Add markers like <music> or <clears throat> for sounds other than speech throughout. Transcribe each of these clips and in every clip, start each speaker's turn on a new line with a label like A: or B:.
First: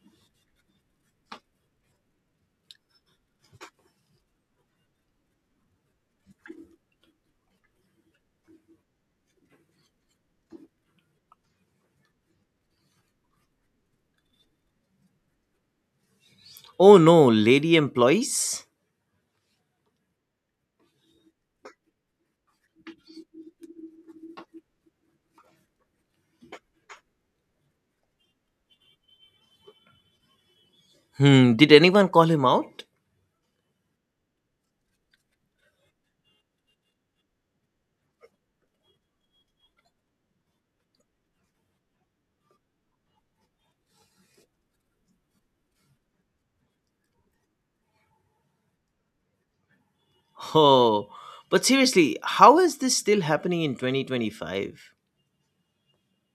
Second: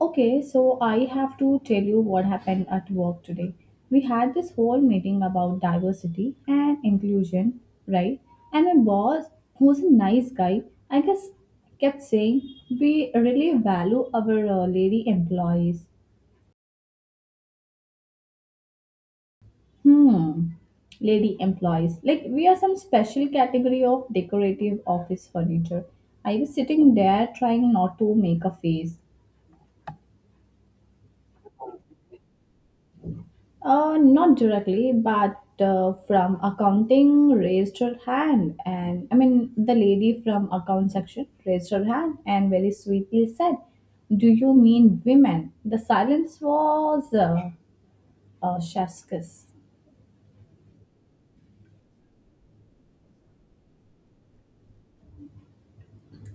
A: Okay, so I have to tell you what happened at work today. We had this whole meeting about diversity and inclusion, right? And my boss, who's a nice guy, I guess kept saying, we really value our lady employees.
B: Oh no, lady employees?
A: Hmm, lady employees. Like, we are some special category of decorative office furniture. I was sitting there trying not to make a face.
B: Hmm, did anyone call him out?
A: Not directly, but from accounting raised her hand, and the lady from account section raised her hand and very sweetly said, "Do you mean women?" The silence was a chef's kiss.
B: Oh, but seriously, how is this still happening in 2025?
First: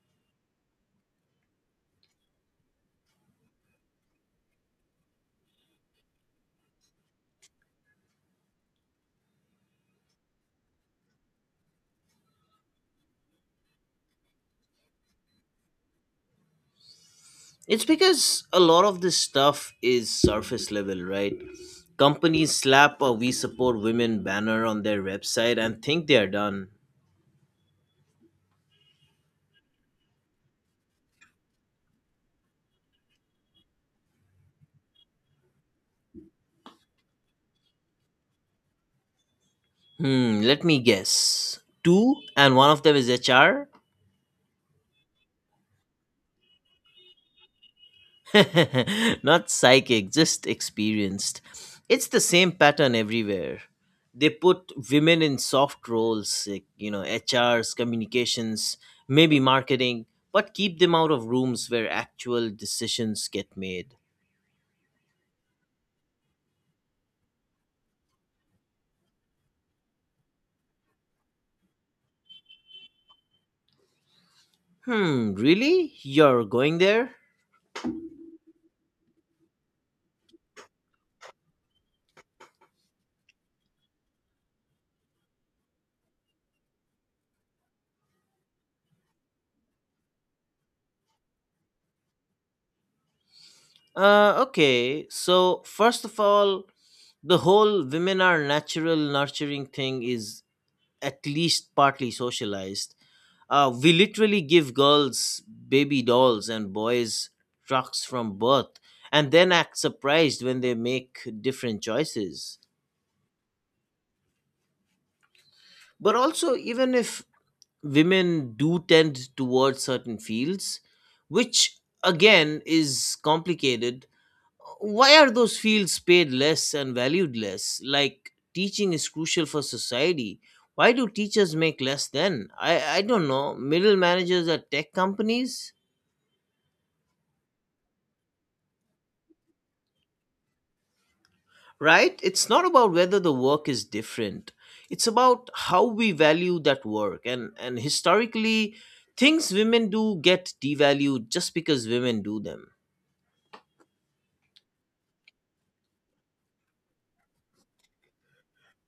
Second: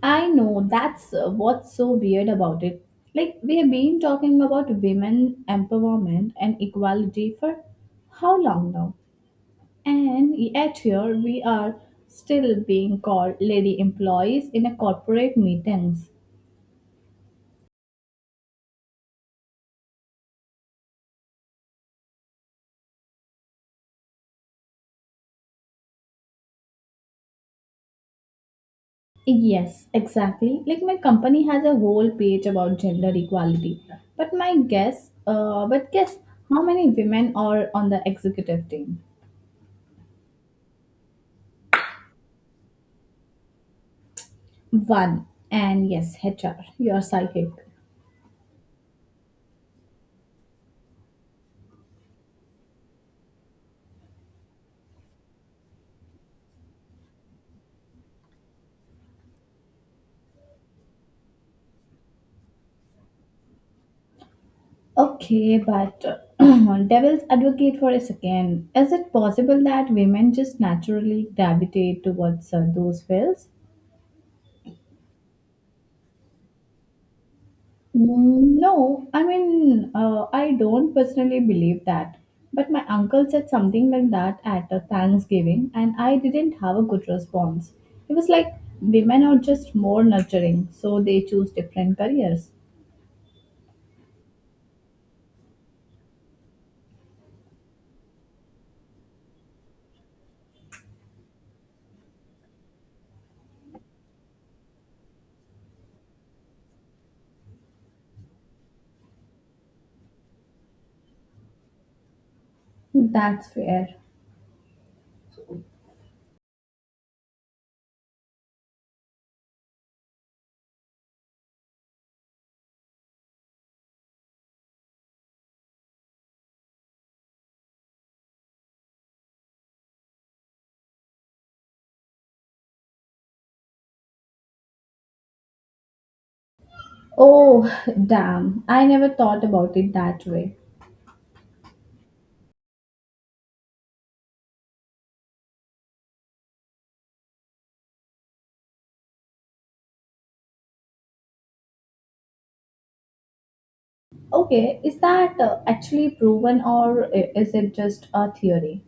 A: I know that's what's so weird about it. Like we have been talking about women empowerment and equality for how long now? And yet here we are still being called lady employees in a corporate meetings.
B: It's because a lot of this stuff is surface level, right? Companies slap a We Support Women banner on their website and think they are done.
A: Yes, exactly. Like my company has a whole page about gender equality. But but guess how many women are on the executive team?
B: Hmm, let me guess. Two, and one of them is HR?
A: One. And yes, HR, you're psychic.
B: <laughs> Not psychic, just experienced. It's the same pattern everywhere. They put women in soft roles, like, you know, HRs, communications, maybe marketing, but keep them out of rooms where actual decisions get made.
A: Okay, but <clears throat> devil's advocate for a second. Is it possible that women just naturally gravitate towards those fields?
B: Hmm, really? You're going there?
A: No, I don't personally believe that. But my uncle said something like that at a Thanksgiving, and I didn't have a good response. It was like women are just more nurturing, so they choose different careers.
B: Okay. So, first of all, the whole women are natural nurturing thing is at least partly socialized. We literally give girls baby dolls and boys trucks from birth and then act surprised when they make different choices.
A: That's fair.
B: But also, even if women do tend towards certain fields, which again is complicated, why are those fields paid less and valued less? Like teaching is crucial for society. Why do teachers make less then? I don't know. Middle managers at tech companies?
A: Oh, damn. I never thought about it that way.
B: Right? It's not about whether the work is different. It's about how we value that work. And historically, things women do get devalued just because women do them.
A: Okay, is that actually proven or is it just a theory?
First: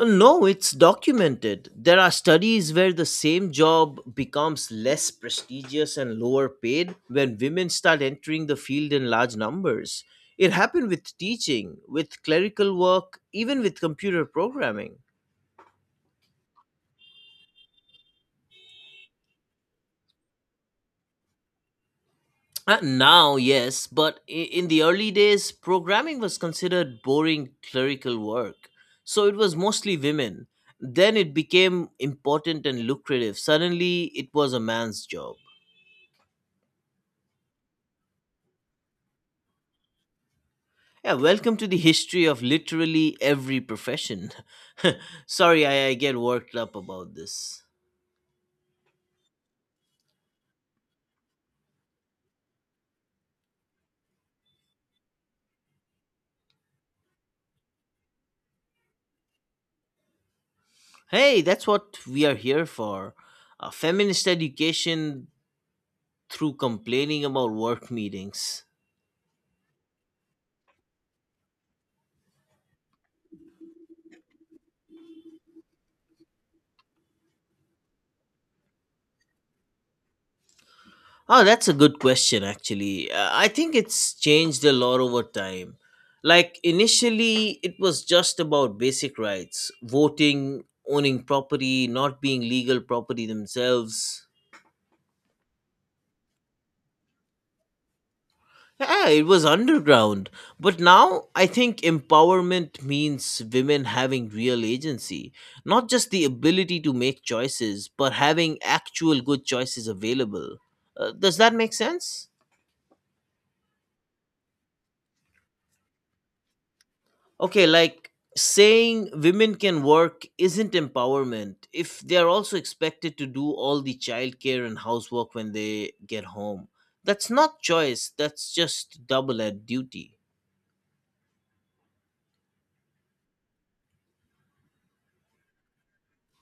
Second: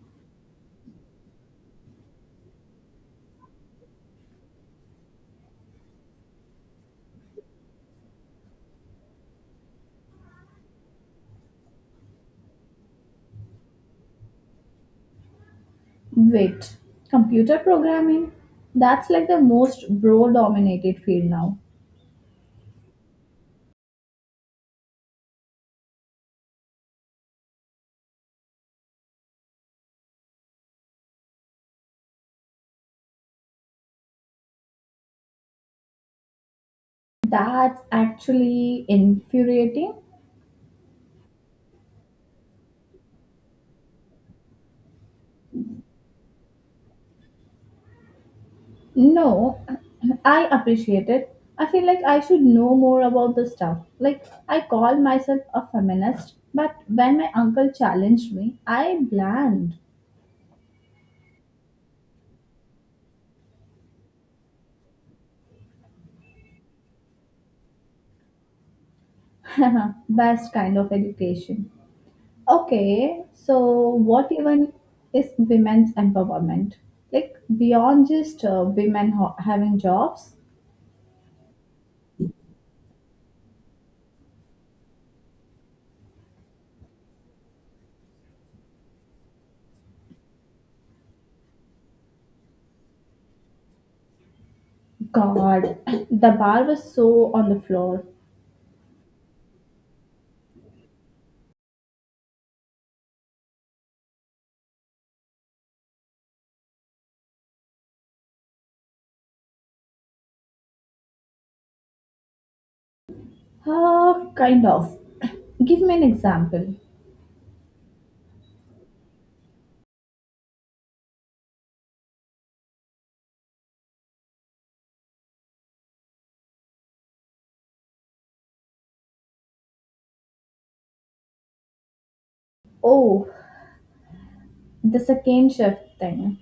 B: No, it's documented. There are studies where the same job becomes less prestigious and lower paid when women start entering the field in large numbers. It happened with teaching, with clerical work, even with computer programming.
A: Wait, computer programming? That's like the most bro dominated field now.
B: Now, yes, but in the early days, programming was considered boring clerical work. So it was mostly women. Then it became important and lucrative. Suddenly, it was a man's job.
A: That's actually infuriating.
B: Yeah, welcome to the history of literally every profession. <laughs> Sorry, I get worked up about this.
A: No, <clears throat> I appreciate it. I feel like I should know more about the stuff. Like, I call myself a feminist, but when my uncle challenged me, I bland.
B: Hey, that's what we are here for. Feminist education through complaining about work meetings.
A: <laughs> Best kind of education. Okay, so what even is women's empowerment? Like beyond just women having jobs?
B: Oh, that's a good question, actually. I think it's changed a lot over time. Like, initially, it was just about basic rights voting, owning property, not being legal property themselves.
A: God, <coughs> the bar was so on the floor.
B: Yeah, it was underground. But now I think empowerment means women having real agency. Not just the ability to make choices, but having actual good choices available. Does that make sense?
A: Ah, kind of. <coughs> Give me an example.
B: Okay, like saying women can work isn't empowerment if they are also expected to do all the childcare and housework when they get home. That's not choice, that's just double at duty.
A: Oh, the second shift thing.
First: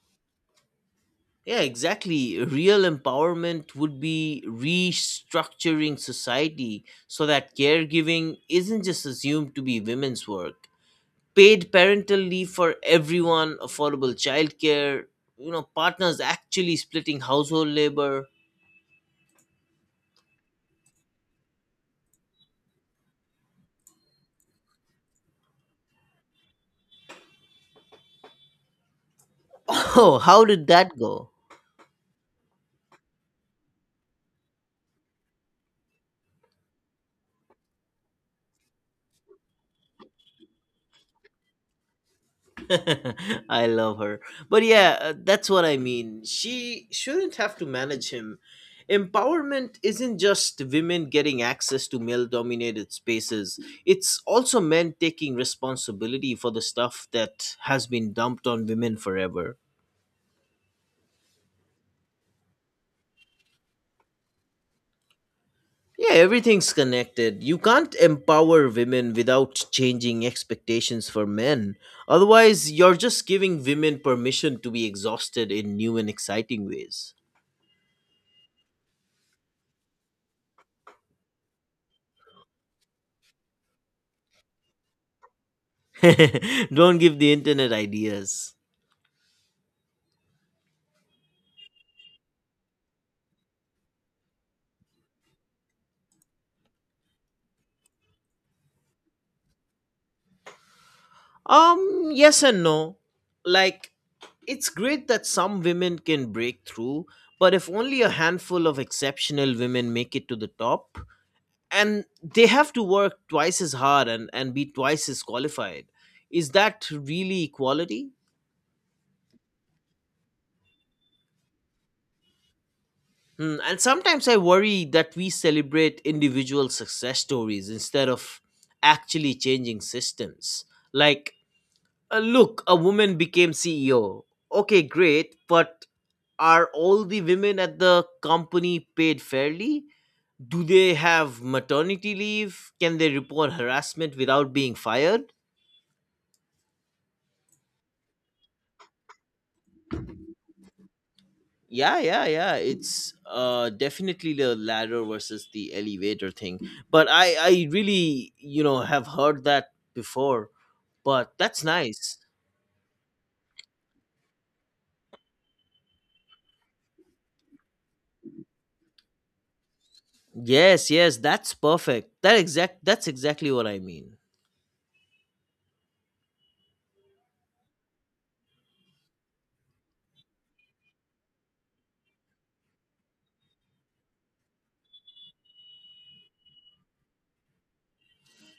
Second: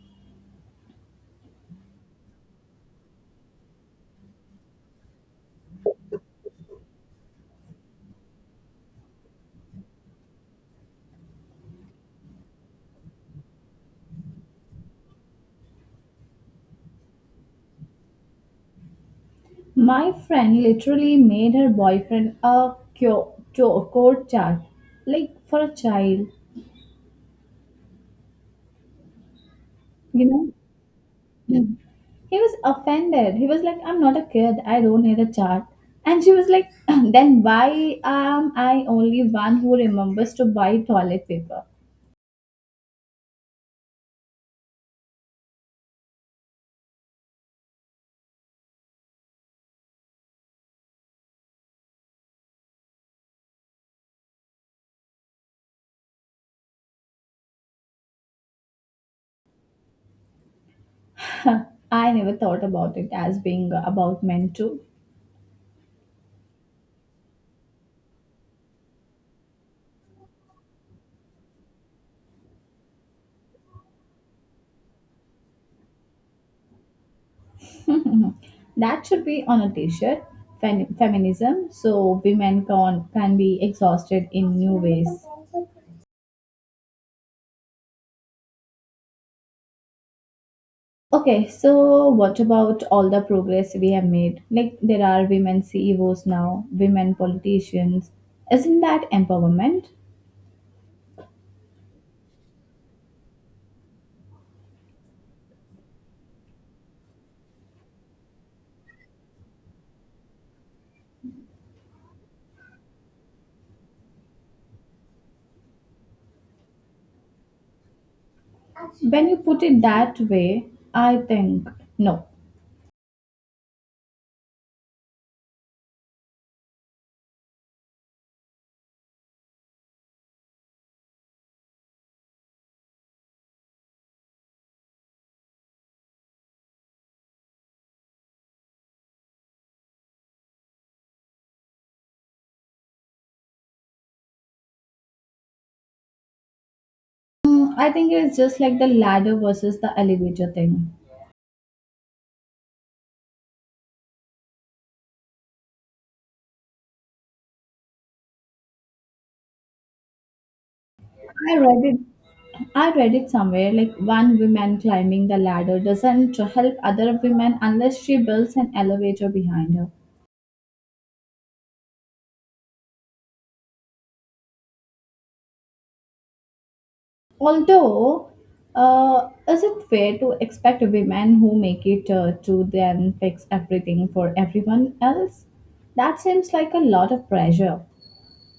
B: Yeah, exactly. Real empowerment would be restructuring society so that caregiving isn't just assumed to be women's work. Paid parental leave for everyone, affordable childcare, partners actually splitting household labor. <laughs>
A: My friend literally made her boyfriend a cure, code chart, like for a child,
B: Oh,
A: you
B: how
A: know?
B: did that go?
A: He was offended. He was like, I'm not a kid. I don't need a chart. And she was like, <clears throat> then why am I only one who remembers to buy toilet paper?
B: <laughs> I love her. But yeah, that's what I mean. She shouldn't have to manage him. Empowerment isn't just women getting access to male dominated spaces, it's also men taking responsibility for the stuff that has been dumped on women forever.
A: <laughs> I never thought about it as being about men too.
B: Yeah, everything's connected. You can't empower women without changing expectations for men. Otherwise, you're just giving women permission to be exhausted in new and exciting ways.
A: <laughs> That should be on a t-shirt. Feminism. So women can be exhausted in new ways.
B: <laughs> Don't give the internet ideas.
A: Okay, so what about all the progress we have made? Like there are women CEOs now, women politicians. Isn't that empowerment?
B: Yes and no. Like, it's great that some women can break through, but if only a handful of exceptional women make it to the top, and they have to work twice as hard and be twice as qualified, is that really equality?
A: When you put it that way, I think no.
B: Hmm, and sometimes I worry that we celebrate individual success stories instead of actually changing systems. Like, uh, look, a woman became CEO. Okay, great, but are all the women at the company paid fairly? Do they have maternity leave? Can they report harassment without being fired?
A: Mm, I think it's just like the ladder versus the elevator thing.
B: Yeah, yeah, yeah. It's definitely the ladder versus the elevator thing. But I really, you know, have heard that before. But
A: I
B: that's
A: read it.
B: nice.
A: I read it somewhere like one woman climbing the ladder doesn't help other women unless she builds an elevator behind her.
B: Yes, yes, that's perfect. That exact. That's exactly what I mean.
A: Although, is it fair to expect women who make it to then fix everything for everyone else? That seems like a lot of pressure.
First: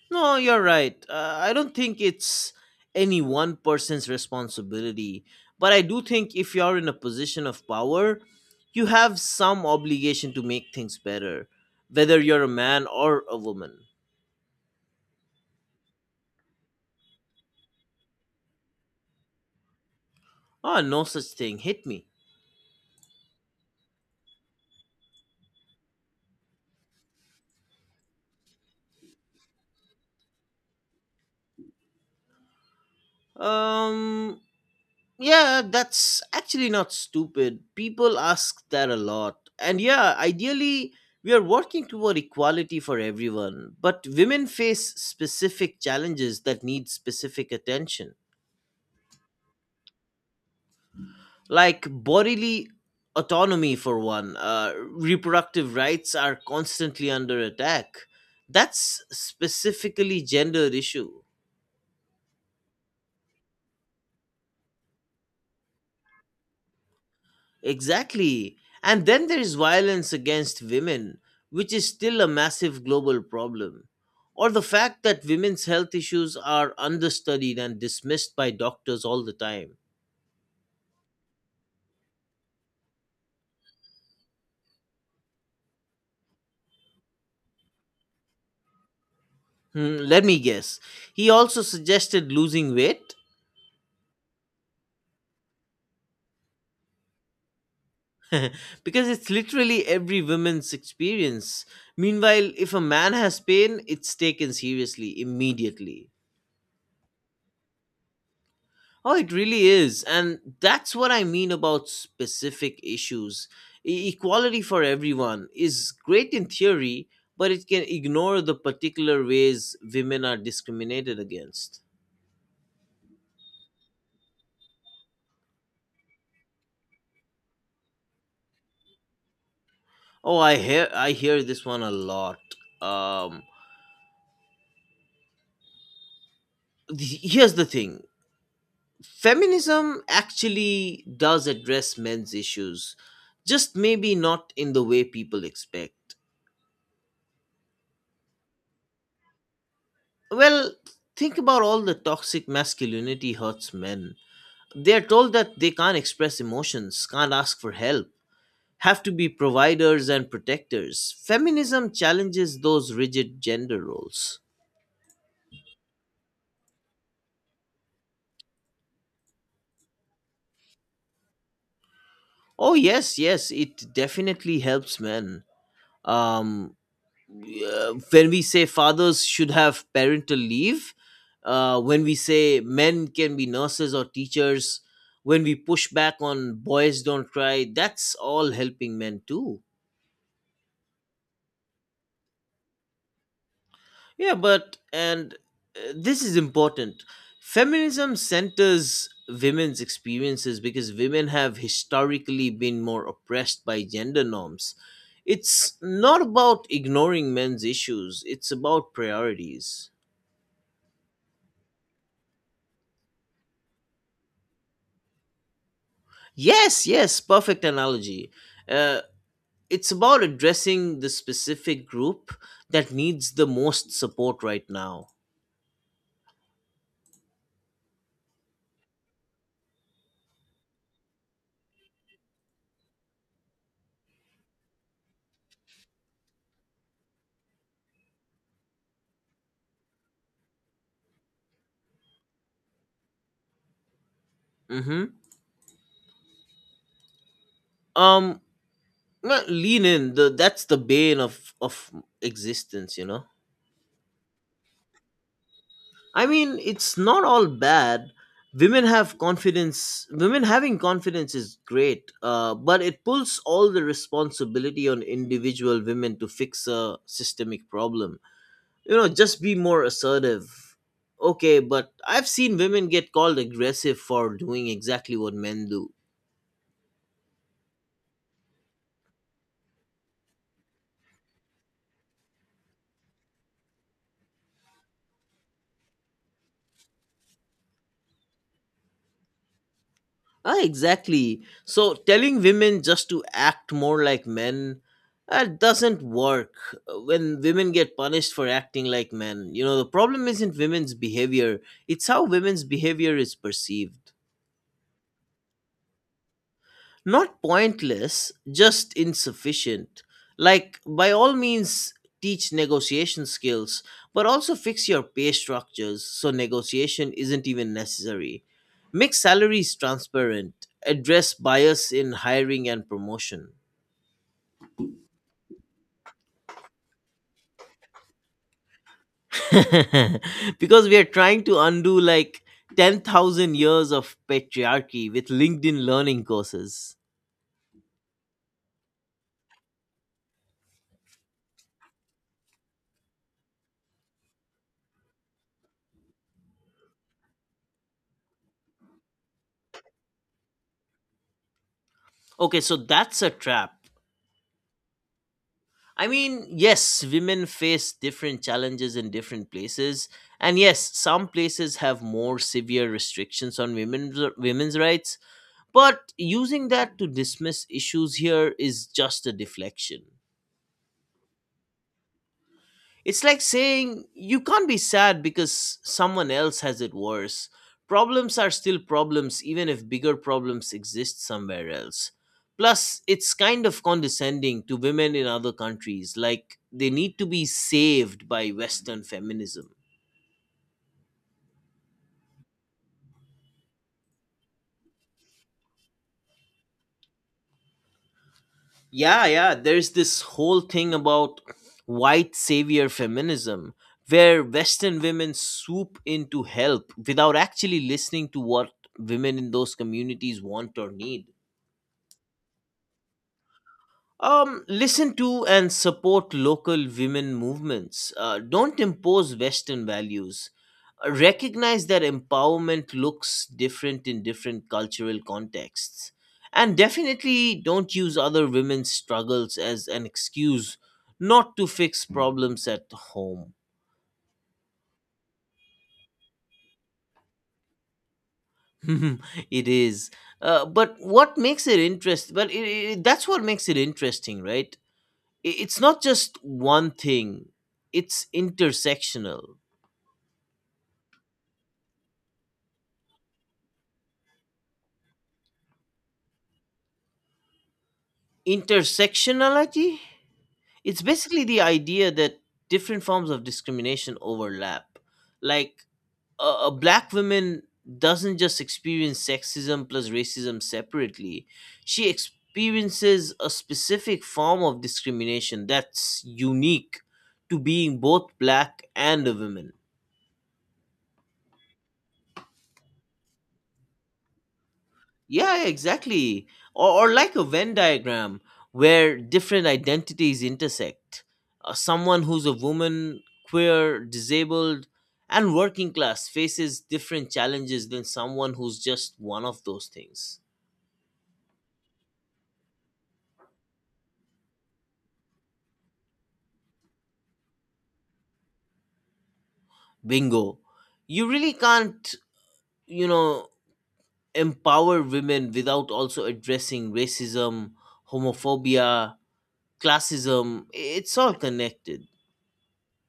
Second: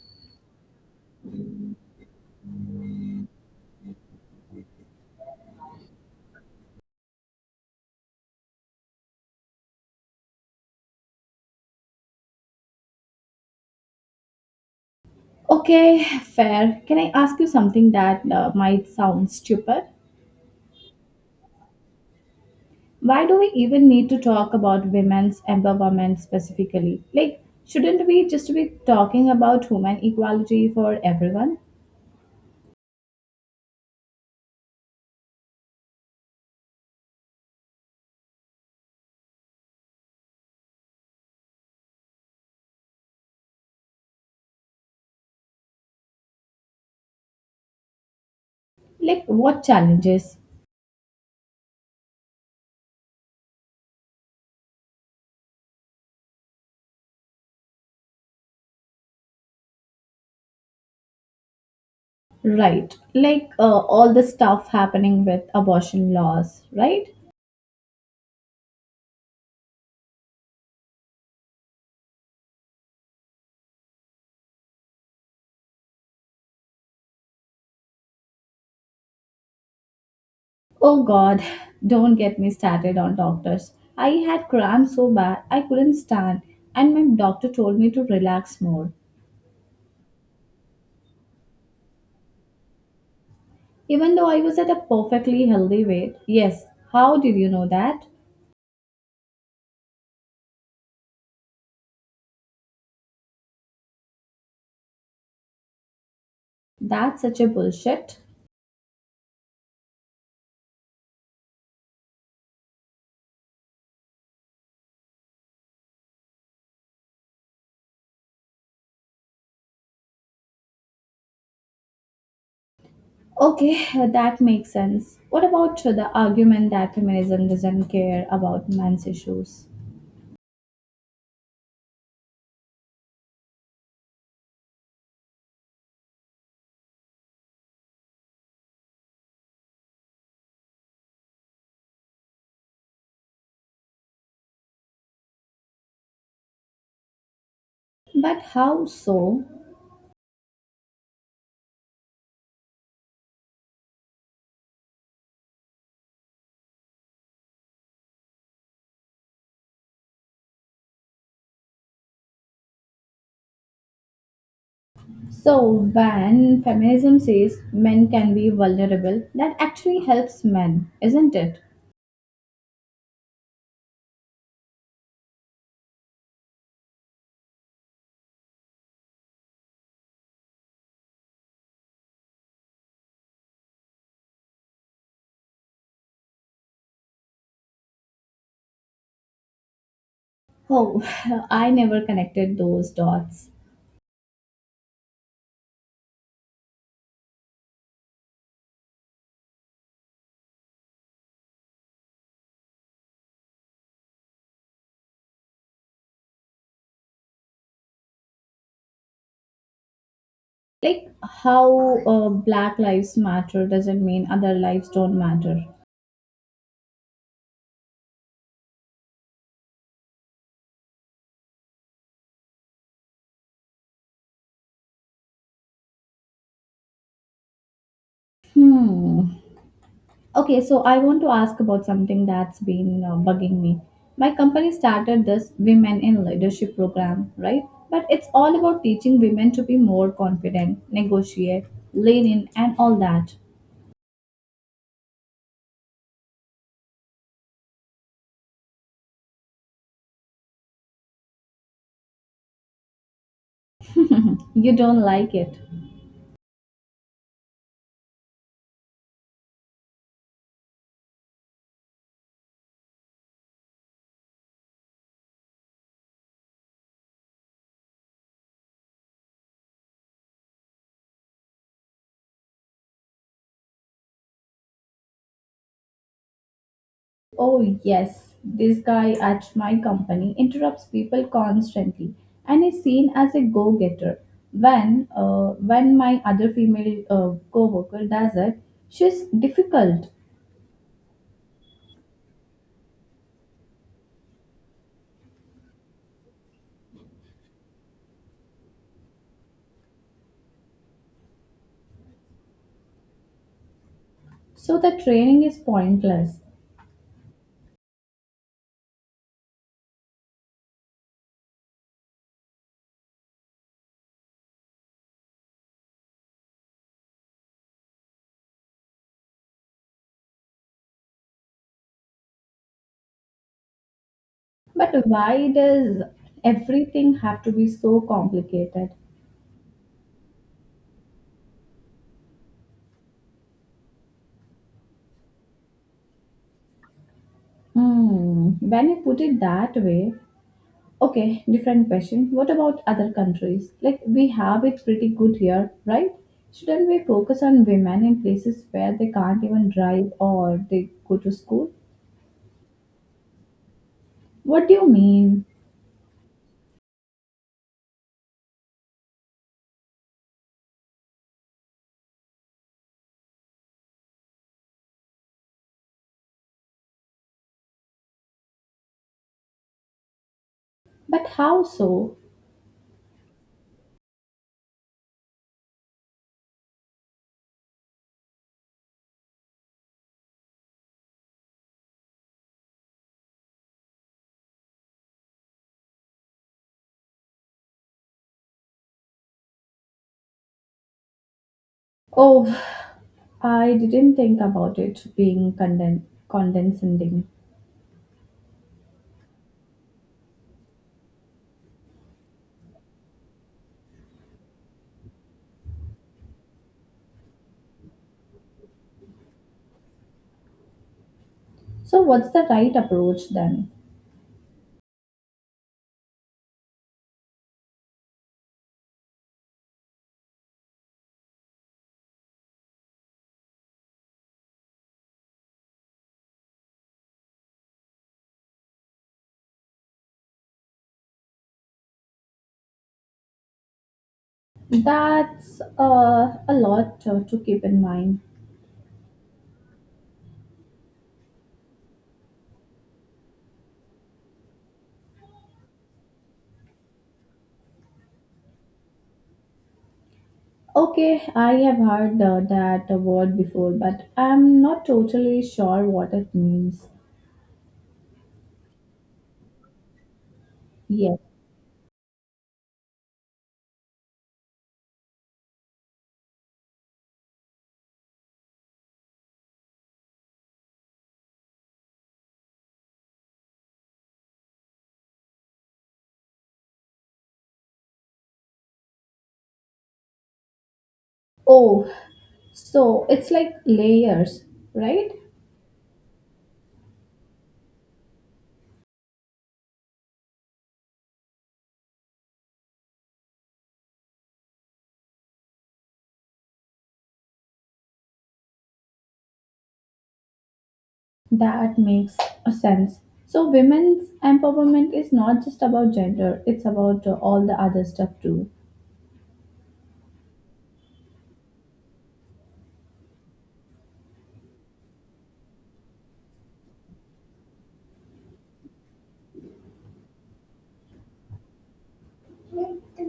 B: No, you're right. I don't think it's any one person's responsibility. But I do think if you're in a position of power, you have some obligation to make things better, whether you're a man or a woman.
A: Okay, fair. Can I ask you something that might sound stupid?
B: Ah, no such thing. Hit me.
A: Why do we even need to talk about women's empowerment specifically? Like, shouldn't we just be talking about women equality for everyone?
B: Um, Yeah, that's actually not stupid. People ask that a lot. And yeah, ideally, we are working toward equality for everyone, but women face specific challenges that need specific attention,
A: Like, what challenges?
B: like bodily autonomy, for one. Reproductive rights are constantly under attack. That's specifically gender issue.
A: Right. Like, all the stuff happening with abortion laws, right?
B: Exactly. And then there is violence against women, which is still a massive global problem. Or the fact that women's health issues are understudied and dismissed by doctors all the time.
A: Oh God, don't get me started on doctors. I had cramps so bad I couldn't stand, and my doctor told me to relax more.
B: Hmm, let me guess. He also suggested losing weight?
A: Even though I was at a perfectly healthy weight. Yes, how did you know that?
B: <laughs> Because it's literally every woman's experience. Meanwhile, if a man has pain, it's taken seriously immediately.
A: That's such a bullshit.
B: Oh, it really is. And that's what I mean about specific issues. Equality for everyone is great in theory, but it can ignore the particular ways women are discriminated against.
A: Okay, that makes sense. What about the argument that feminism doesn't care about men's issues?
B: Oh, I hear this one a lot. Um Here's the thing. Feminism actually does address men's issues, just maybe not in the way people expect.
A: But how so?
B: Well, think about all the toxic masculinity hurts men. They are told that they can't express emotions, can't ask for help, have to be providers and protectors. Feminism challenges those rigid gender roles.
A: So, when feminism says men can be vulnerable, that actually helps men, isn't it?
B: Oh, yes, yes, it definitely helps men. Um, when we say fathers should have parental leave, when we say men can be nurses or teachers, when we push back on boys don't cry, that's all helping men too.
A: Oh, <sighs> <laughs> I never connected those dots.
B: Yeah, but and this is important. Feminism centers women's experiences because women have historically been more oppressed by gender norms. It's not about ignoring men's issues, it's about priorities.
A: Like how Black Lives Matter doesn't mean other lives don't matter.
B: Yes, yes, perfect analogy. Uh, it's about addressing the specific group that needs the most support right now.
A: Hmm. Okay, so I want to ask about something that's been bugging me. My company started this Women in Leadership program, right? But it's all about teaching women to be more confident, negotiate, lean in, and all that.
B: Hmm. Um, Not lean in, the that's the bane of existence, you know.
A: <laughs> You don't like it.
B: I mean, it's not all bad. Women having confidence is great, but it pulls all the responsibility on individual women to fix a systemic problem. You know, just be more assertive. Okay, but I've seen women get called aggressive for doing exactly what men do.
A: Oh, yes, this guy at my company interrupts people constantly and is seen as a go getter. When my other female co worker does it, she's difficult.
B: Ah, exactly. So telling women just to act more like men, that doesn't work when women get punished for acting like men. You know, the problem isn't women's behavior, it's how women's behavior is perceived.
A: So the training is pointless.
B: Not pointless, just insufficient. Like, by all means, teach negotiation skills, but also fix your pay structures so negotiation isn't even necessary. Make salaries transparent, address bias in hiring and promotion.
A: But why does everything have to be so complicated?
B: <laughs> Because we are trying to undo like 10,000 years of patriarchy with LinkedIn learning courses.
A: Hmm, when you put it that way, okay, different question. What about other countries? Like we have it pretty good here, right? Shouldn't we focus on women in places where they can't even drive or they go to school?
B: Okay, so that's a trap.
A: What do you mean?
B: I mean, yes, women face different challenges in different places, and yes, some places have more severe restrictions on women's rights. But using that to dismiss issues here is just a deflection.
A: But how so?
B: It's like saying you can't be sad because someone else has it worse. Problems are still problems, even if bigger problems exist somewhere else. Plus, it's kind of condescending to women in other countries, like they need to be saved by Western feminism.
A: Oh, <sighs> I didn't think about it being condescending.
B: Yeah, yeah, there's this whole thing about white savior feminism, where Western women swoop in to help without actually listening to what women in those communities want or need.
A: So, what's the right approach then?
B: Listen to and support local women movements. Don't impose Western values. Recognize that empowerment looks different in different cultural contexts. And definitely don't use other women's struggles as an excuse not to fix problems at home.
A: That's a lot to keep in mind.
B: <laughs> It is. But what makes it interest? But that's what makes it interesting, right? It's not just one thing, it's intersectional.
A: Okay, I have heard that word before, but I'm not totally sure what it means
B: Intersectionality, it's
A: yet.
B: basically the idea that different forms of discrimination overlap. Like, a black woman doesn't just experience sexism plus racism separately, she experiences a specific form of discrimination that's unique to being both black and a woman.
A: Oh, so it's like layers, right?
B: Yeah, exactly. Or like a Venn diagram where different identities intersect. Someone who's a woman, queer, disabled, and working class faces different challenges than someone who's just one of those things.
A: That makes a sense. So, women's empowerment is not just about gender, it's about all the other stuff too.
B: Bingo. You really can't, you know, empower women without also addressing racism, homophobia, classism. It's all connected.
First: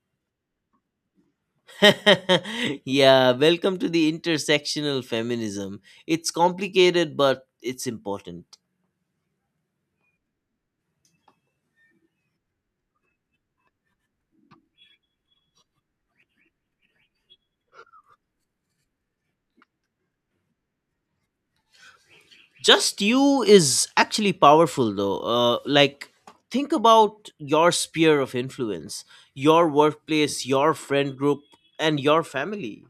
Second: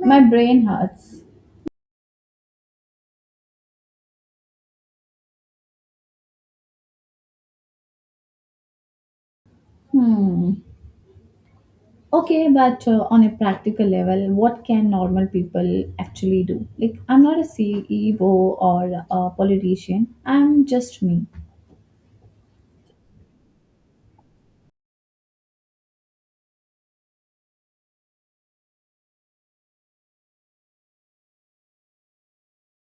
A: My brain hurts.
B: <laughs> Yeah, welcome to the intersectional feminism. It's complicated, but it's important.
A: Hmm. Okay, but on a practical level, what can normal people actually do? Like, I'm not a CEO or a politician, I'm just me.
B: Just you is actually powerful, though. Like, think about your sphere of influence, your workplace, your friend group, and your family.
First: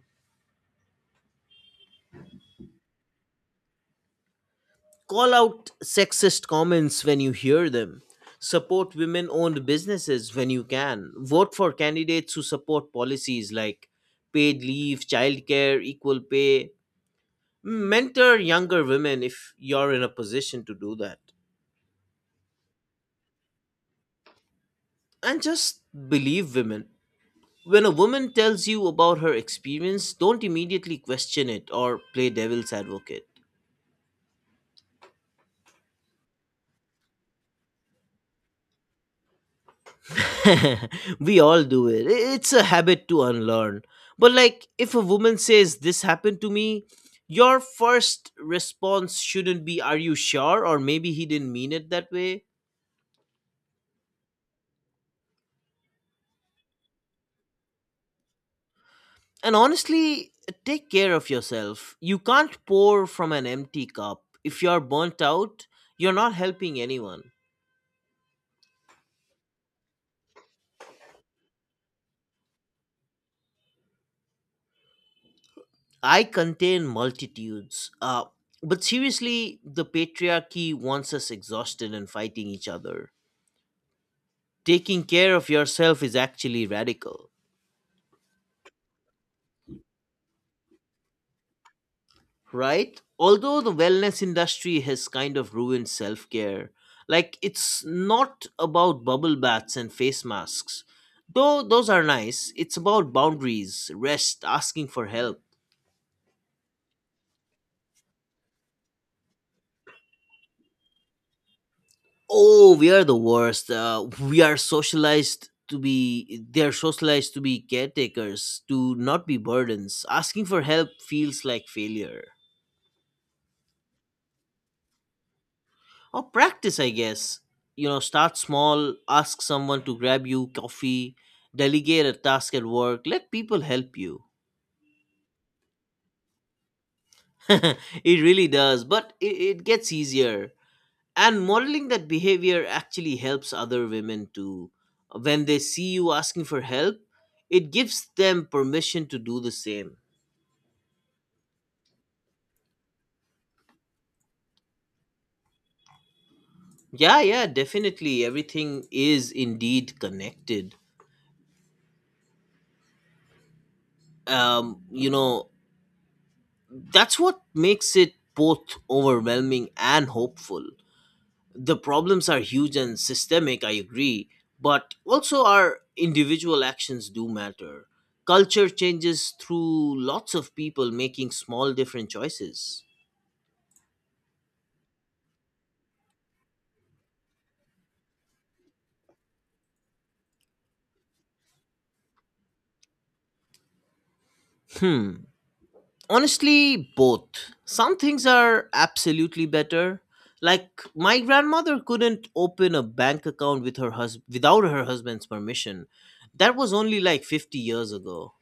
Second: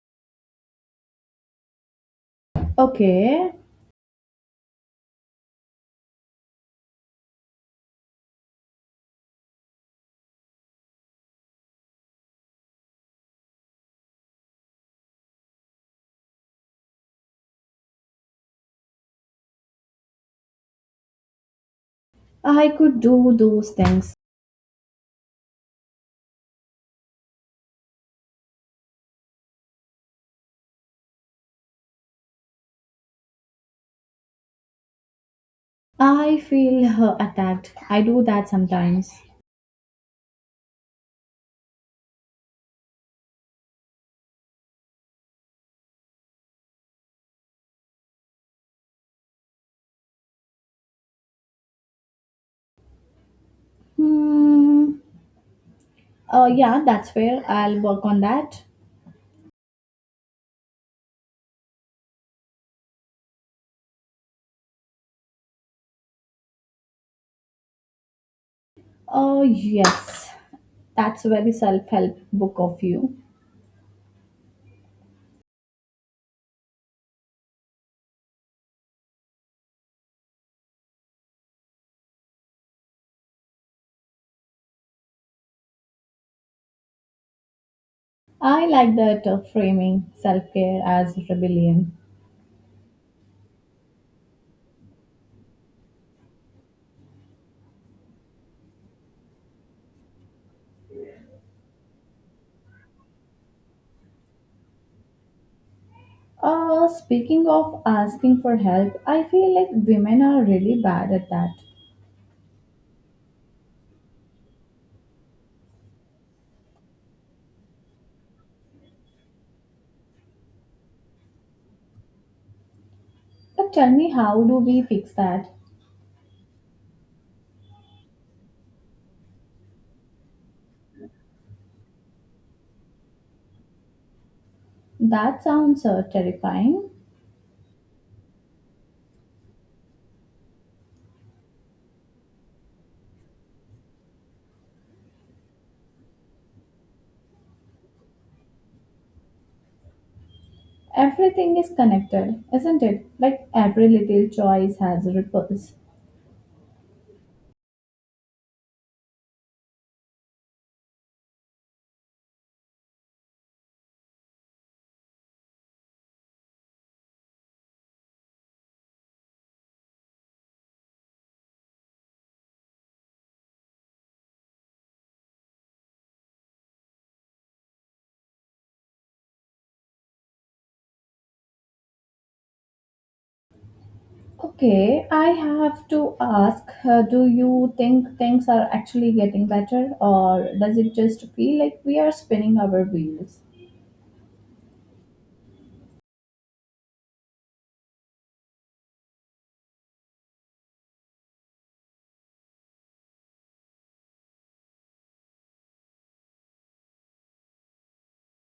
A: Okay,
B: Call out sexist comments when you hear them. Support women owned businesses when you can. Vote for candidates who support policies like paid leave, childcare, equal pay, mentor younger women if you're in a position to do that,
A: I could do those things.
B: and just believe women. When a woman tells you about her experience, don't immediately question it or play devil's advocate.
A: I feel attacked. I do that sometimes.
B: <laughs> We all do it. It's a habit to unlearn, but like if a woman says this happened to me, your first response shouldn't be, are you sure, or maybe he didn't mean it that way.
A: Hmm. Yeah, that's fair. I'll work on that.
B: And honestly, take care of yourself. You can't pour from an empty cup. If you're burnt out, you're not helping anyone.
A: Oh, yes. That's a very self help book of you.
B: I contain multitudes. But seriously, the patriarchy wants us exhausted and fighting each other. Taking care of yourself is actually radical.
A: I like that framing self care as rebellion.
B: Right? Although the wellness industry has kind of ruined self care, like it's not about bubble baths and face masks. Though those are nice, it's about boundaries, rest, asking for help.
A: Speaking of asking for help, I feel like women are really bad at that.
B: Oh, we are the worst. We are socialized to be, they are socialized to be caretakers, to not be burdens. Asking for help feels like failure.
A: But tell me, how do we fix that?
B: Or practice, I guess. You know, start small, ask someone to grab you coffee, delegate a task at work, let people help you.
A: That sounds terrifying.
B: <laughs> It really does, but it gets easier, and modeling that behavior actually helps other women too. When they see you asking for help, it gives them permission to do the same.
A: Everything is connected, isn't it? Like every little choice has ripples.
B: Yeah, yeah, definitely, everything is indeed connected. um you know that's what makes it both overwhelming and hopeful. The problems are huge and systemic, I agree, but also our individual actions do matter. Culture changes through lots of people making small different choices.
A: Okay, I have to ask do you think things are actually getting better, or does it just feel like we are spinning our wheels?
B: Hmm. Honestly, both. Some things are absolutely better. Like my grandmother couldn't open a bank account with her without her husband's permission. That was only like 50 years ago.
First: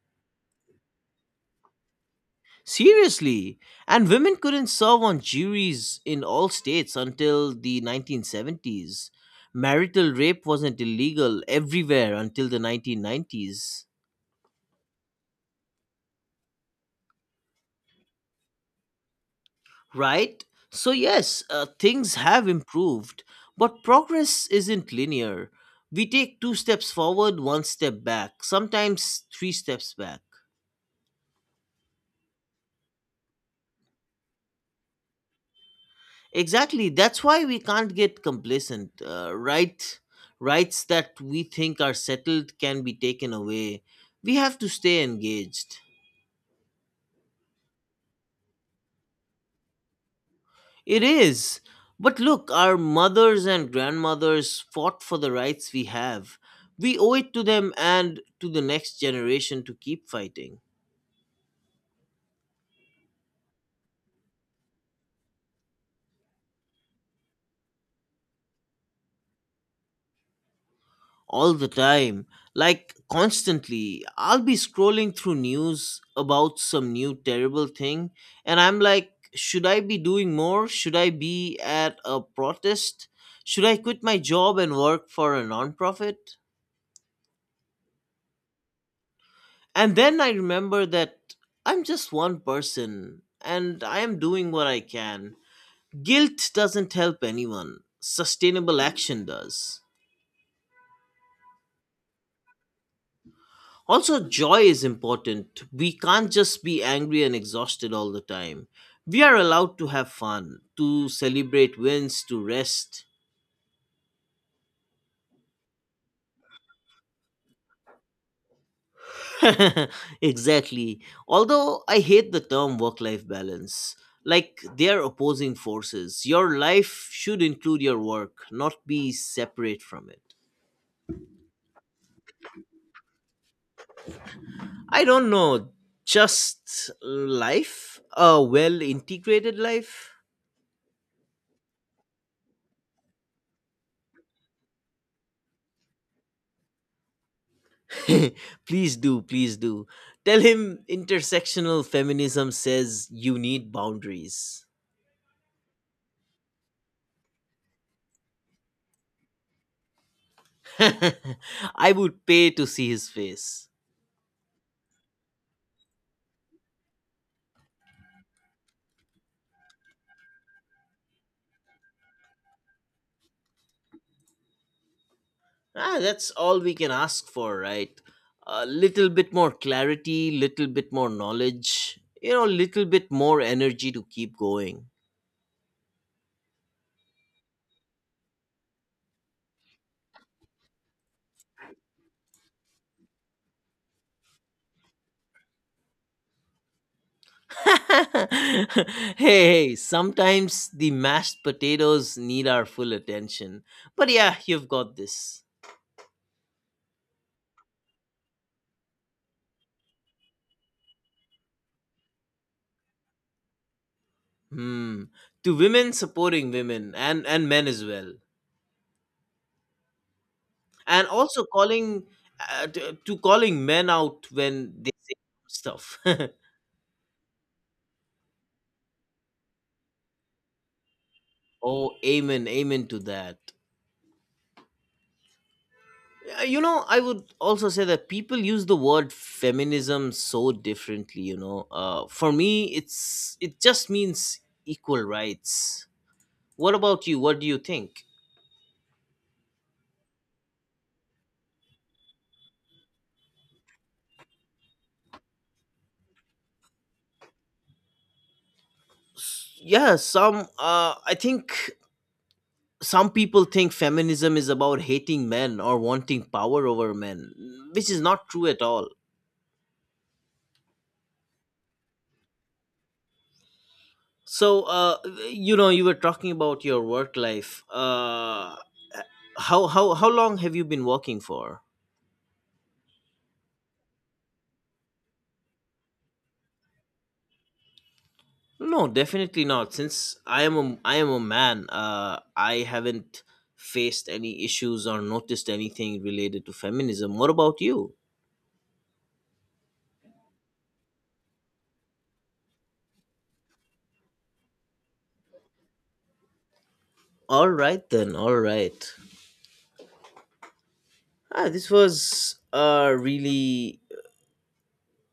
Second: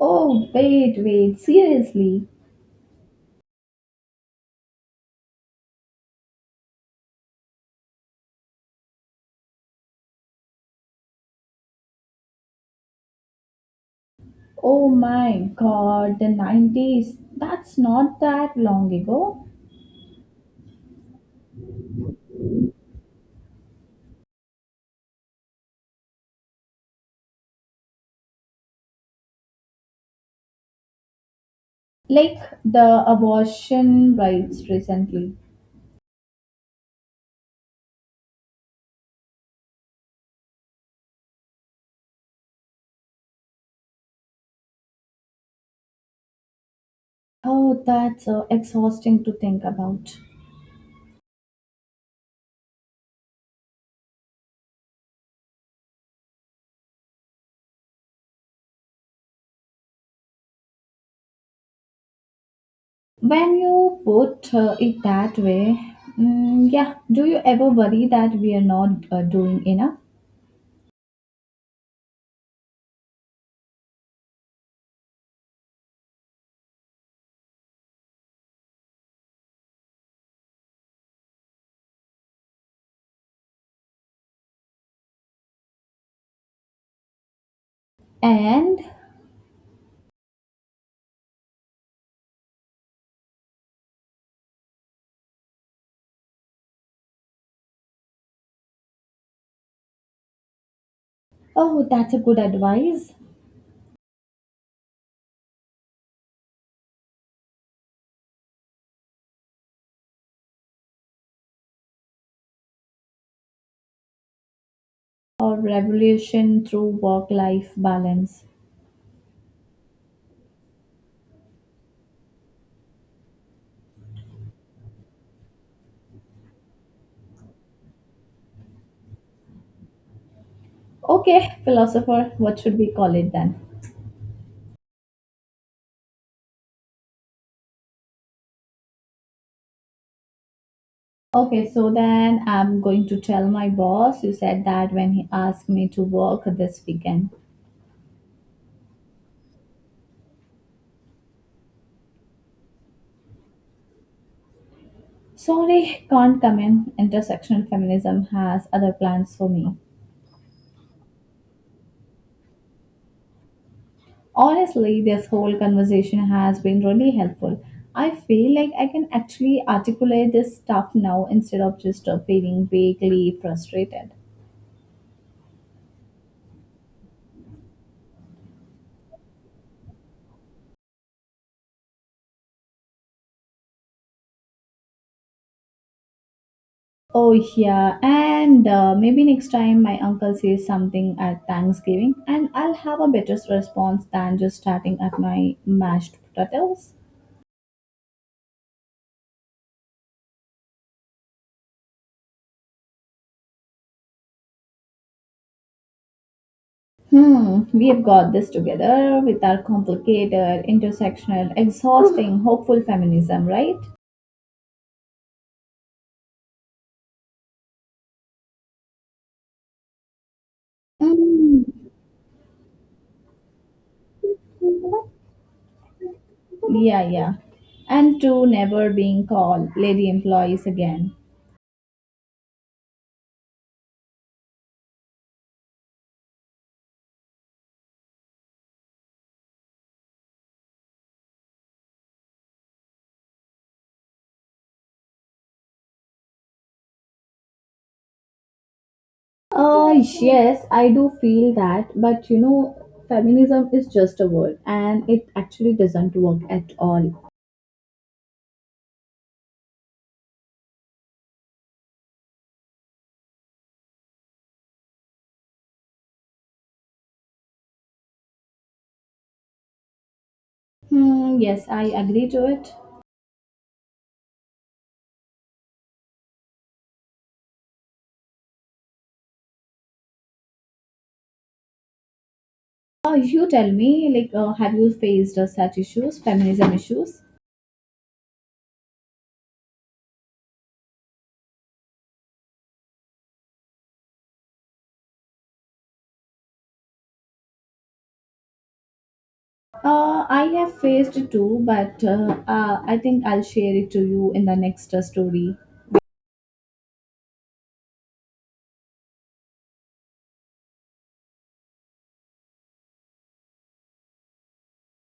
A: Oh, wait, wait, seriously.
B: Seriously, and women couldn't serve on juries in all states until the 1970s. Marital rape wasn't illegal everywhere until the 1990s.
A: Oh my god, the 90s. That's not that long ago.
B: Right? So, yes, things have improved, but progress isn't linear. We take two steps forward, one step back, sometimes three steps back.
A: Like the abortion rights recently.
B: Exactly. That's why we can't get complacent. Right, rights that we think are settled can be taken away. We have to stay engaged.
A: Oh, that's exhausting to think about.
B: It is. But look, our mothers and grandmothers fought for the rights we have. We owe it to them and to the next generation to keep fighting.
A: When you put it that way, mm, yeah, do you ever worry that we are not doing enough?
B: All the time, like constantly. I'll be scrolling through news about some new terrible thing and I'm like, should I be doing more, should I be at a protest, should I quit my job and work for a nonprofit.
A: And
B: And then I remember that I'm just one person and I am doing what I can. Guilt doesn't help anyone, sustainable action does.
A: oh, that's a good advice
B: Also, joy is important. We can't just be angry and exhausted all the time. We are allowed to have fun, to celebrate wins, to rest.
A: or revolution through work life balance.
B: <laughs> Exactly. Although I hate the term work life balance. Like, they are opposing forces. Your life should include your work, not be separate from it.
A: Okay, philosopher, what should we call it then?
B: I don't know, just life? A well integrated life?
A: Okay, so then I'm going to tell my boss you said that when he asked me to work this weekend.
B: <laughs> Please do, please do. Tell him intersectional feminism says you need boundaries.
A: Sorry, can't come in. Intersectional feminism has other plans for me.
B: <laughs> I would pay to see his face.
A: Honestly, this whole conversation has been really helpful. I feel like I can actually articulate this stuff now instead of just feeling vaguely frustrated.
B: Ah, that's all we can ask for, right? A little bit more clarity, little bit more knowledge, you know, little bit more energy to keep going.
A: Oh, yeah. And maybe next time my uncle says something at Thanksgiving, and I'll have a better response than just starting at my mashed potatoes.
B: <laughs> Hey, hey, sometimes the mashed potatoes need our full attention. But yeah, you've got this.
A: Hmm, we have got this together with our complicated, intersectional, exhausting, <laughs> hopeful feminism, right?
B: Hmm. To women supporting women and men as well, and also
A: Mm,
B: calling to calling men out when they do stuff.
A: yeah, yeah. And to never being called lady employees again.
B: <laughs> Oh, amen, amen to that. You know, I would also say that people use the word feminism so differently. You know, for me, it just means equal rights. What about you? What do you think?
A: Uh, yes, I do feel that, but you know, feminism is just a word and it actually doesn't work at all.
B: Yeah, some. I think some people think feminism is about hating men or wanting power over men, which is not true at all.
A: Hmm, yes, I agree to it.
B: So, you know, you were talking about your work life. How long have you been working for?
A: You tell me, like, have you faced such issues, feminism issues?
B: No, definitely not. Since I am a man, I haven't faced any issues or noticed anything related to feminism. What about you?
A: I have faced it too, but I think I'll share it to you in the next story.
B: All right then. All right. Ah, this was a really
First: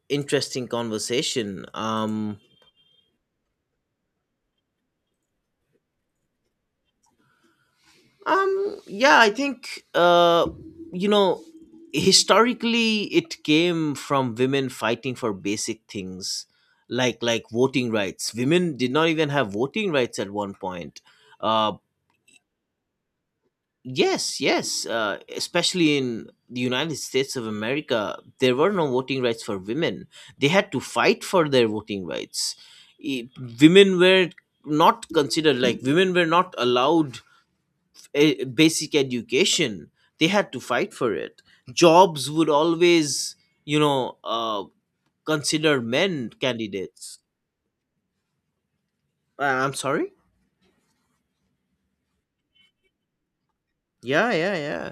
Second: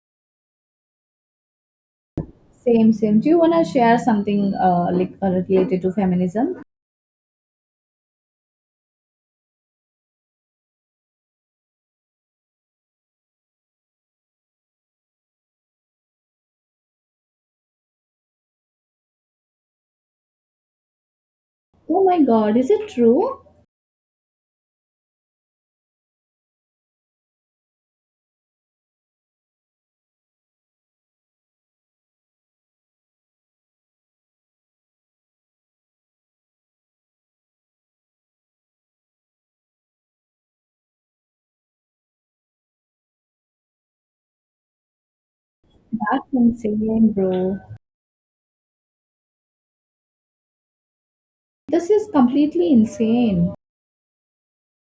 B: interesting conversation.
A: Same, same. Do you wanna share something like related to feminism?
B: Yeah, I think you know, historically it came from women fighting for basic things like voting rights. Women did not even have voting rights at one point. Uh,
A: Oh my God, is it true?
B: yes, yes, especially in the United States of America, there were no voting rights for women. They had to fight for their voting rights. I- Women were not considered, like women were not allowed basic education. They had to fight for it. Jobs would always, you know uh, consider
A: That's
B: men
A: insane,
B: candidates.
A: bro.
B: I'm sorry.
A: This is completely insane.
B: Yeah, yeah, yeah,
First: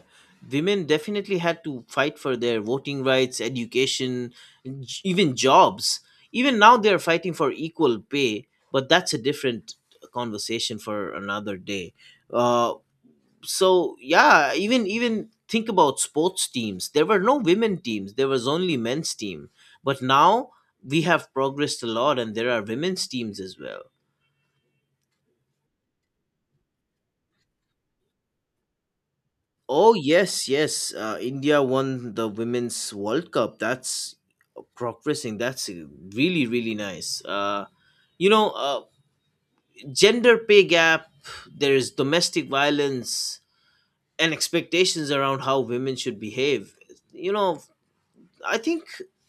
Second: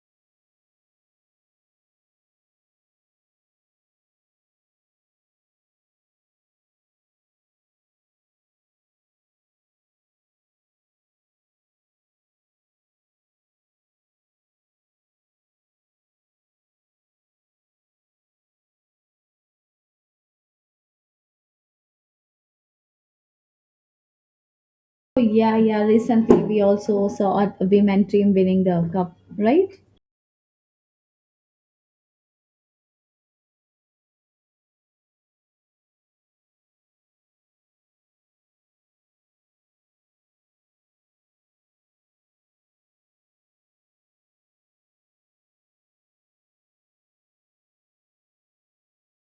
B: women definitely had to fight for their voting rights, education, even jobs. Even now they're fighting for equal pay, but that's a different conversation for another day. uh, so yeah, even think about sports teams, there were no women teams, there was only men's team, but now we have progressed a lot and there are women's teams as well.
A: So, yeah, yeah. Recently, we also saw a women team winning the cup, right?
B: Oh yes, yes, India won the women's world cup. That's progressing, that's really really nice. You know uh, Gender pay gap, there is domestic violence and expectations around how women should behave. You know, I think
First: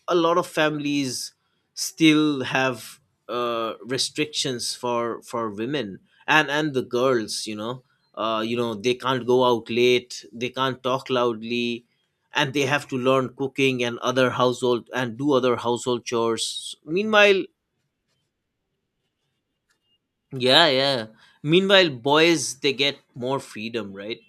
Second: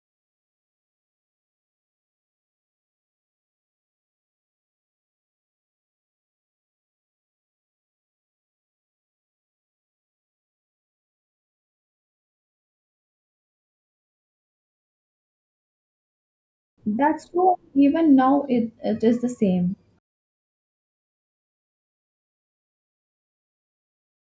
B: a lot of families still have restrictions for women and the girls. You know, they can't go out late, they can't talk loudly, and they have to learn cooking and other household and do other household chores.
A: That's
B: Meanwhile,
A: true. Even now, it is the same.
B: yeah, yeah. Meanwhile, boys, they get more freedom, right?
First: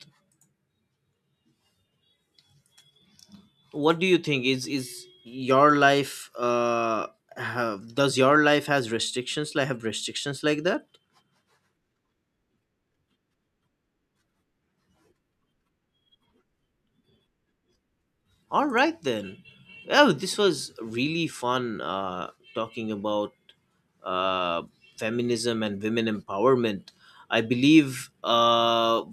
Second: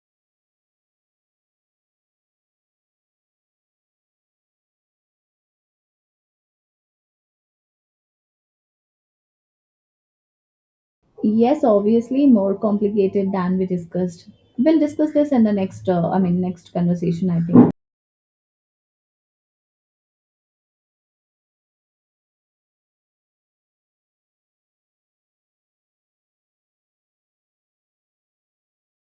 B: What do you think, is your life have, does your life has restrictions like have restrictions like that?
A: Yes, obviously, more complicated than we discussed. We'll discuss this in the next, next conversation, I think.
B: All right then. Well, this was really fun, talking about uh, feminism and women empowerment. I believe uh,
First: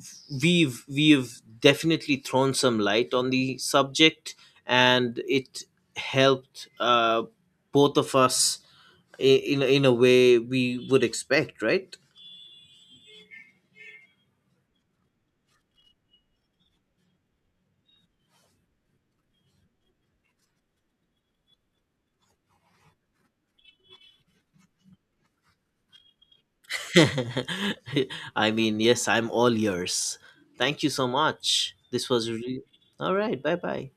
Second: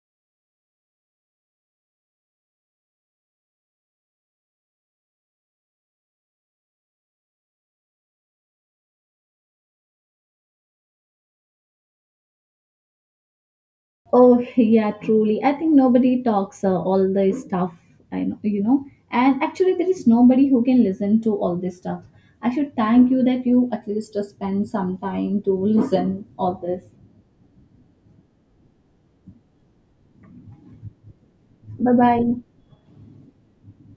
B: we've we've definitely thrown some light on the subject, and it helped, both of us, in a way we would expect, right?
A: Oh, yeah, truly. I think nobody talks all this stuff, I know, you know. And actually, there is nobody who can listen to all this stuff. I should thank you that you at least spend some time to listen all this.
B: <laughs> I mean, yes, I'm all yours. Thank you so much.
A: Bye
B: This
A: bye.
B: was really all right. Bye bye.